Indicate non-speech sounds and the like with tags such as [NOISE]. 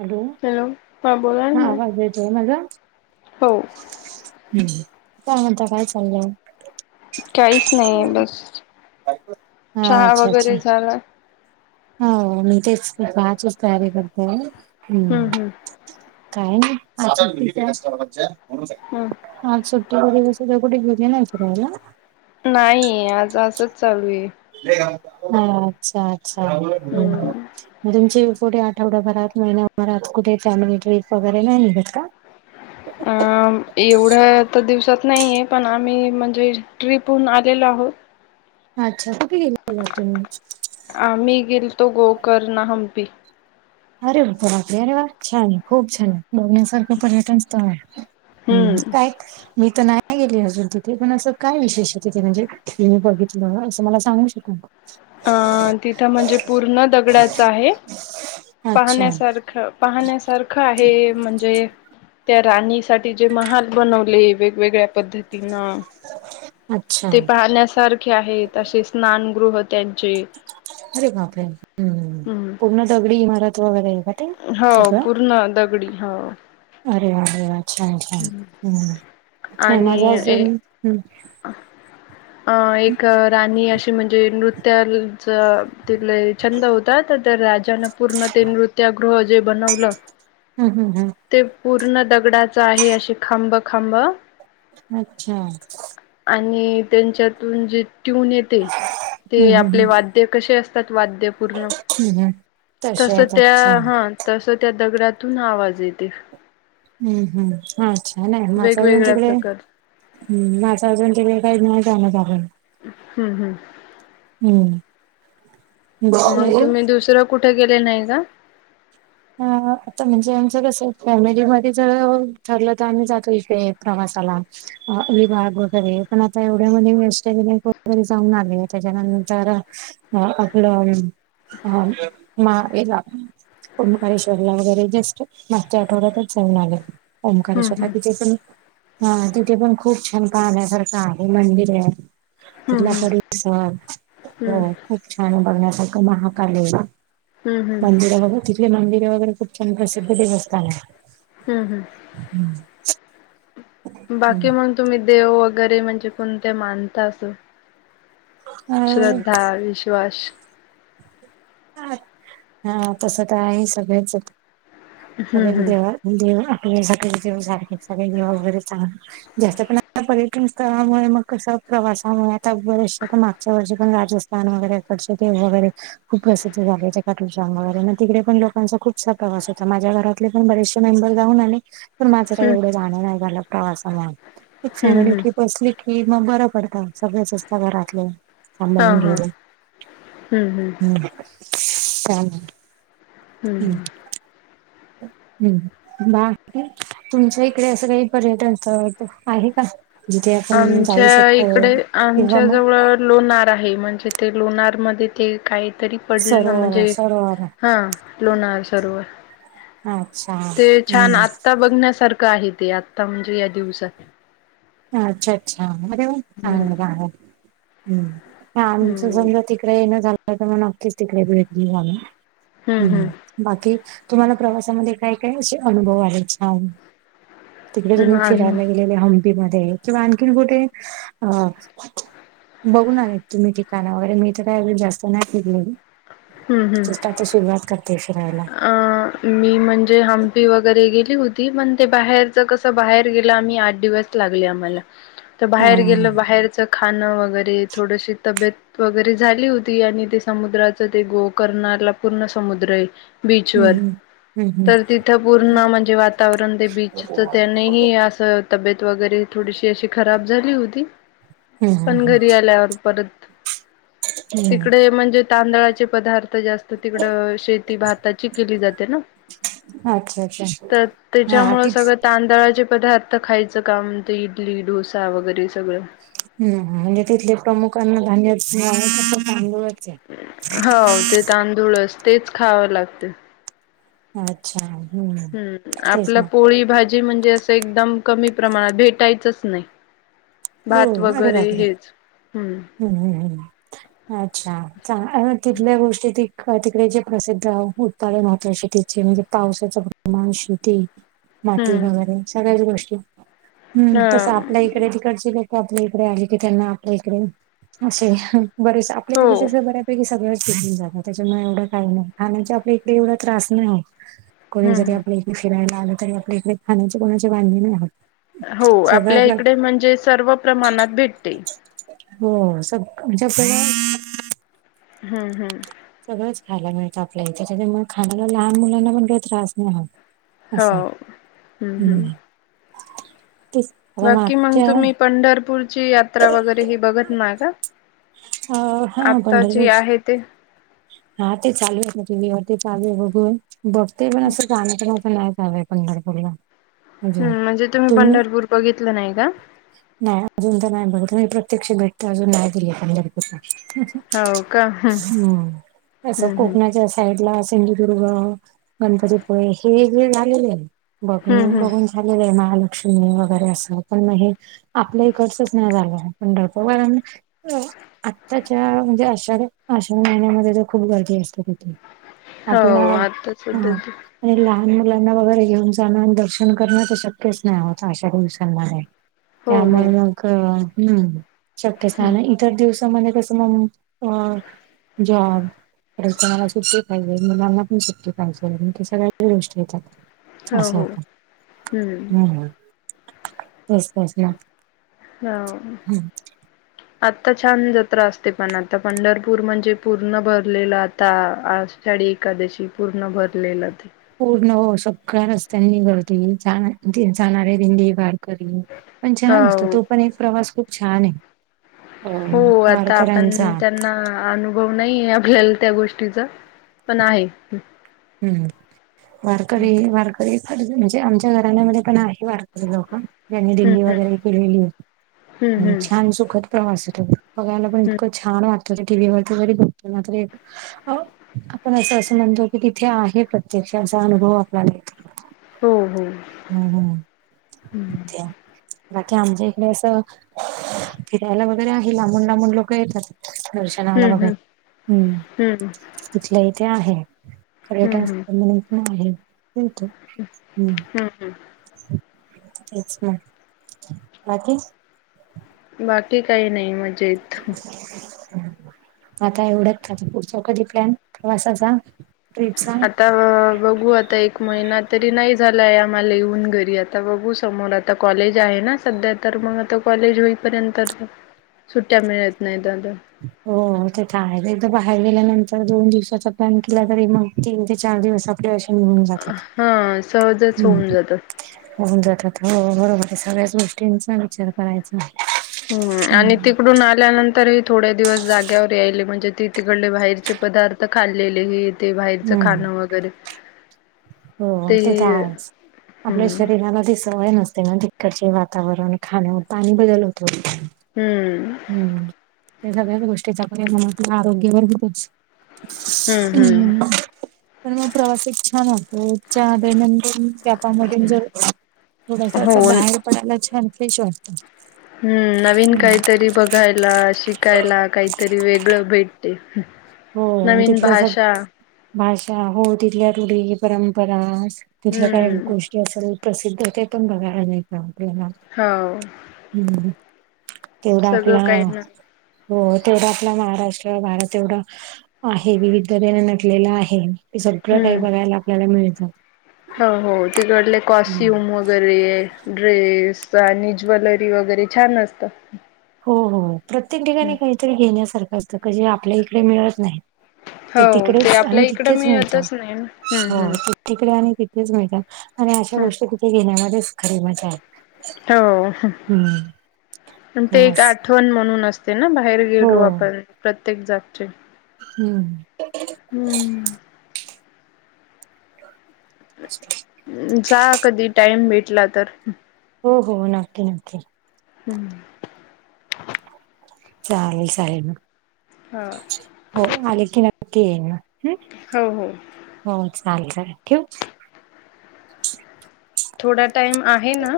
Hello हा बोला हा ना आवाज येतोय मला हो. हम्म काय म्हणता काय चाललंय? काहीच नाही बस हा चहा अच्छा अच्छा वगैरे झाला. हम्म हो तेच की आजच तयारी करते हम्म काय नाही. हम्म. आज सुट्टी मध्ये सुद्धा कुठे घेली नाही फीरायला? नाही आज असंच चालू आहे हा अच्छा अच्छा हम् हम्म. मग तुमची पुढे आठवड्याभरात, महिन्याभरात कुठे फॅमिली ट्रिप वगैरे नाही निघत का? अ एवढ तर दिवसात नाहीये पण आम्ही म्हणजे ट्रीपहून आलेलो आहोत. अच्छा कुठे गेले तुम्ही? आम्ही गेलतो गोकर्ण, हंपी अरे वा अरे वा छान खूप छान पर्यटन स्थळ आहे हम्म. काय हम्म मी तर नाही गेले अजून तिथे पण असं काय विशेष आहे. तिथे म्हणजे तुम्ही बघितलं असं मला सांगू शकाल [INAUDIBLE] अ तिथं म्हणजे पूर्ण दगडाच आहे अच्छा पाहण्यासारखं पाहण्यासारखं आहे म्हणजे त्या राणीसाठी जे महाल बनवले वेगवेगळ्या पद्धतीनं [INAUDIBLE] ते पाहण्यासारखे आहेत असे स्नानगृह त्यांचे अरे बापरे हम्म हम्म पूर्ण दगडी इमारत वगैरे आहे का ते हो सगळं पूर्ण दगडी हा अरे वा अरे वा छान छान हम्म नाही माझ आणि ए अजून अ एक राणी अशी म्हणजे नृत्याच तीला छंद होता तर राजाने पूर्ण ते नृत्यागृह जे बनवलं हम्म हम्म हं ते पूर्ण दगडाच आहे असे खांब खांब अच्छा आणि त्यांच्यातून जे ट्यून येतय ते हम्म आपले हम्म वाद्य कसे असतात वाद्य पूर्ण हम्म ह तस त्या हा तस त्या दगडातून आवाज येते. हम्म हम्म अच्छा नाही माझं अजून वेगवेगळ्या तिकडे प्रकारचे हम्म माझं अजून तिकडे काही नाही जाणं झालं. हम्म हम्म हम्म मग बघ, तुम्ही दुसरं कुठे गेले नाही का? हम्म ह आता म्हणजे आमचं कसं फॅमिलीमध्ये जर ठरलं तर आम्ही जातो इकडे प्रवासाला अ विभाग वगैरे पण आता एवढ्यामध्ये वेस्ठतरी जाऊन आले त्याच्यानंतर ह आपलं ह मा पंकारेश्वरला वगैरे जस्ट मागच्या आठवड्यातच जाऊन आले. हम्म ओंकारसाठी चे पण. हा तिथे पण खूप छान पाहण्यासारखं आहे मंदिर आहे. हम्म तला हम्म परि सर हम्म हो. खूप छान बघण्यासारखं महाकालेला हम्म हम्म हम्म मंदिर वगैरे. तिथले मंदिरे वगैरे खूप छान प्रसिद्ध देवस्थान आहे. हम् हम्. हम्म. बाकी मग तुम्ही देव वगैरे म्हणजे कोणते मानता अस. अ श्रद्धा विश्वास. हा तस तर आहे सगळेच हम्म सगळेच हम्म देवात. दे आपल्यासाठी देव सारखे सग देव वगैरे चांग. जास्त प पर्यटन स्थळामुळे मग कस प्रवासामुळे आता बऱ्याचा पणग. त्याच्या व पण राजस्थान वगैरेकडचे ते वगैरे. खूप प्रसिद्ध झाले त्या काटु वगरे मग तिकडे पण लोकांचा खूपसा प्रवास होता माझ्या घरात. तिकडे पण बरेचसे मेंबर जाऊन आले. माझं काय हम्म एवढे जाण नाही झालं प्रवासामुळे एक हम्म फॅमिली हम्म. ट्रीप असती कि मग बरं पडत सगळेच असतात घरातले हा सांभाळून हा घ्यायला हम्म हम्म हम्म चालेल हम्म हम्म बाकी तुमच्या इकडे असं काही पर्यटन स्थळत आहे का. जिथे आपण जाऊ आमच्या शकतो इकडे किंवा आमच्या मग जवळ. लोणार आहे म्हणजे ते लोणारमध्ये ते काहीतरी. पडलं सरोवर म्हणजे सरोवर हा लोणार सरोवर. अच्छा ते छान हम्म आत्ता बघण्यासारखं आहे ते आता म्हणजे या दिवसात. अच्छा अच्छा म हम्म चांगलं् हं, आमच समजा त. तिकडे येणं झालं तर मग नक्कीच तिकडे भेटली झालं हं, हम्. हं. बाकी तुम्हाला प्रवासामध्ये काय काय असे अनुभव आले छान. तिकडे तुम्ही नाही. फिरायला गेलेले हंपीमध्येध्ये किंवा आणखीन कुठे अ. बघून आलेत तुम्ही ठिकाणा वगैरे मी तर काय अ जास्त नाहीलेली. हं, हं. चचेष्टा तर सुरुवात करते फि रायला. अ, मी म्हणजे हंपी वगैरे गेली होती पण ते बाहेरच कसं बाहेर गेलं आम्ही आठ दिवस. लागले आम्हाला. [INAUDIBLE] तर बाहेर गेलं बाहेरचं खाणं वगैरे थोडशी तब्येत. वगैरे झाली होती आणि ते समुद्राच ते गो करणारला पूर्ण समुद्र आहे. बिचवर. हम्म तर तिथं पूर्ण म्हणजे वातावरण ते बीचच त्याने ह असं. तब्येत वगैरे. थोडीशी अशी खराब झाली होती हम्म पण घरी आल्यावर परत. हम्म तिकडे म्हणजे तांदळाचे पदार्थ जास्त तिकड शेती. जाते अच्छा अच्छा हा त्याच्या तिथ सळ. तांदळाचे पदार्थ खायचं का म्हणत इडली डोसा वगैरे सगळं. ह म्हणजे तिथले प्रमुखांना धान्यां. हो ते तांदूळच तेच खावं लागते. अच्छा हम्म. हम्म तेच आपला ना पोळी भाजी म्हणजे असं एकदम कमी प्रमाणात भेटायचंच नाही. हो भात अरे वगैरे बापरे हेच हम्म. हम्म हम् हम. अच्छा चां तिथल्या गोष्टी त तिकडे जे प्रसिद्ध. महत्वा शेतीचे म्हणजे पावसाचं प्रमाण शेती माती हम्म वगैरे सगळ्याच गोष्टी हम्म ह तसं आपल्या इकडे तिकड ते लोक आपल्या इकडे आली की. त्यांना आपल्या इकडे असे बरेच. आपल्यां हो इकडचे बऱ्यापैकी सगळेच सुटून जातात. त्याच्यामुळे एवढं काही नाही. खाण्याचे आपल्या इकडे एवढा त्रास नाही होत. कोणी जरी हम्म आपली फिरायला आलं तरी. आपल्या इकडे खाण्याची कोणाची वाधें नाही होत. हो. सगळ्या आपल्या प्र इकडे म्हणजे. सर्व प्रमाणात भेटते. हो. सग [UNINTELLIGIBLE] हम्म हम्म. सगळंच खायला मिळतं आपल्या इथे. त्याच्यामुळे खाण्याला लहान मुलांना पण काही त्रास नाही होत. हो असाय. हम्म हम्म ते. बाकी मग तुम्ही पंढरपूरची यात्रा. वगैरे ही बघत नाय का? अ हा आताजी पंढरपूर आहे ते. हा ते चालूये ना. टीव्ही वर ते चालूये बघूया. बघते पण. असं जाण्याच पण असं नाही हवं आहे पंढरपूरला. अजून हम्म. म्हणजे तुम्ही पंढरपूर बघितलं नाही का? नाही अजून त नाही. बघी प्रत्यक्ष भेट अजून नाही दिली पंढरपूरला. हो का हम्म. तस हम्म हम्म. कोकणाच्या साईड ला सिंधुदुर्ग, गणपतीपुळे हे जे झालेलेय बघ हम्म हम्म बघून. झालेलं आहे. महालक्ष्मी वगैरे असं पण मग हे. आपल्या इकडचच नाही झालं. पंढरपूर कारण आत्ताच्या. म्हणजे आषाढ. आषाढ महिन्यामध्ये तर खूप गर्दी असते तिथे. अपला. हो आता सध्या हम्म. ते आणि लहान मुलांना वगैरे घेऊन जाणं. दर्शन करणं. तर शक्यच नाही. आतां अशा दिवसांमध्ये. हो हो त्यामुळे मग. हम्म शक्यच हम्म. नाही ना. त दिवसामध्ये कसं मग जॉब. परत मला सुट्टी पाहिजे. मुलांना पण सुटी पाहिजे. सगळ्या गोष्टी येतात. हो असं हो होत. हम्म तेच त ना. हो. हम्म. आत्ता छान जत्रा असते पण. आता. आता पंढरपूर म्हणजे पूर्ण भरलेलं. आता आषाढी एखादशी पूर्ण भरलेलं ते. पूर्ण. हो सगळ्या रस्त्यां गर्दी. जा जाणारे दिंडी, गाड पण छान असतो. हो. तो पण एक प्रवास खूप छाने. हो. आता आपण त्यांना अनु भव नाहीये आपल्याला त्या गोष्टीचा. पण आहे. हम्म. वारकरी. वारकरी. म्हणजे आमच्या घराण्यामध्ये पण आहे. वारकरी लोकं. ज्यानी दिडीं हम्म वगैरे केलेलीये. हम्म हम्म छान सुखद प्रवासे तो. बघायला पण हम्म इतकं छान वाटत. ते टी व्ही वरती जरी बघतोना त आपण अस अस म्हणतो. हे तिथे आहे प्रत्यक्ष. असा अनुभव आपल्याला येतो. हो हो. हम्म हम्म. बाकी आमच्या इकडे अस फिरायला वगैरे आहे. लांबून लांबून लोक येतातृ दर्शनाला. हम्म हम्म, हम्म इथल्या इथ आहे. हम्म पर्यटन हम्म स्थळ म्हणून पण आहेत. हम्म. तेच म. बाकी. बाकी काही नाही मजेत. हम् [UNINTELLIGIBLE] आता एवढत पुढचा कधी प्लॅन. प्रवासाचा. ट्रीपचा. आता बघू. आता एक महिना तरी नाही झालाय. आम्हाला येऊन घरी. आता बघू समोर आता. आता कॉलेज आहे ना. सध्या तर मग आता कॉलेज होईपर्यंत. सुट्ट्या मिळत नाही. हो ते तर आहे. एकदा बाहेर गेल्यानंतर दोन दिवसाचा प्लॅन केला तरी, मग तीन ते चार दिवसात - पुरेशे होऊन जातात. हा सहजच होऊन हम्म. जातात होऊन जातात. हो बरोबर या सगळ्याच गोष्टींचा विचार करायचा. हम्म आणि तिकडून आल्यानंतरही- थोड्या दिवस जाग्यावर यायले. म्हणजे ते तिकडले बाहेरचे पदार्थ खाल्लेले हेत. ते बाहेरचं हम्म खाणं वगैरे. हो. ते तर आहेच. आपल्या हम्म शरीराला दिस- सवय नसते ना? तिकडचे वातावरण, खाणं, पाणी बदल होतो - हम्म. हम्. त्या सगळ्याच गोष्टीचा परिणाम आपल्या आरोग्यावर होतोच. हम्म. पण मग प्रवासात छान वाटतंय. [UNINTELLIGIBLE] जर थोडासा हो असा बाहेर. [UNINTELLIGIBLE] छान फ्रेश वाटतं. हम्म. नवीन काहीतरी बघायला, शिकायला काहीतरी वेगळं भेटते. हो. नवीन तिथल्या सग, भाषा भाषा हो तिथल्या रूढी, परंपरा- तिथल्या काय हम्म गोष्टी असेल प्रसिद्ध. ते पण बघायला मिळत आपल्याला. हो. हम्म. तेवढा सगळं काही आपला- ना हो. तेवढा आपला महाराष्ट्र भारत एवढा - आहे. विविधने नटलेलं आहे. ते सगळं काही हम्म बघायला आपल्याला मिळत. हो. हो तिकडले कॉसचूम वग- गैरे. ड्रेस आणि ज्वेलरी वगैरे छान असता. हो हो. प्रत्येक ठिकाणी काहीतरी घेण्यासारखं असतं. का जे आपल्या इकडे मिळत नाही. ते हो तिकडेच आपल्या आणि इकडं तिथेच मिळत. मिळतच नाही ना. हम्म हो हम्म. ते तिकडे आणि तिथेच मिळत. आणि अशा हम्म गोष्टी तिथे घेण्यामध्येच खरी मजा आहे. हम्म. पण ते एक अस आठवण म्हणून असतेना? बाहेर हो गेलो आपण प्रत्येक जागचे. हम. हम्म. [INAUDIBLE] जा कधी टाइम भेटला तर. हो हो. नक्की नक्की. हम. चालेल चालेल मग. हा. हो. आले की नक्की येईन ह. हो हो. हो चालतय. ठेवू? थोडा टाइम आहे ना?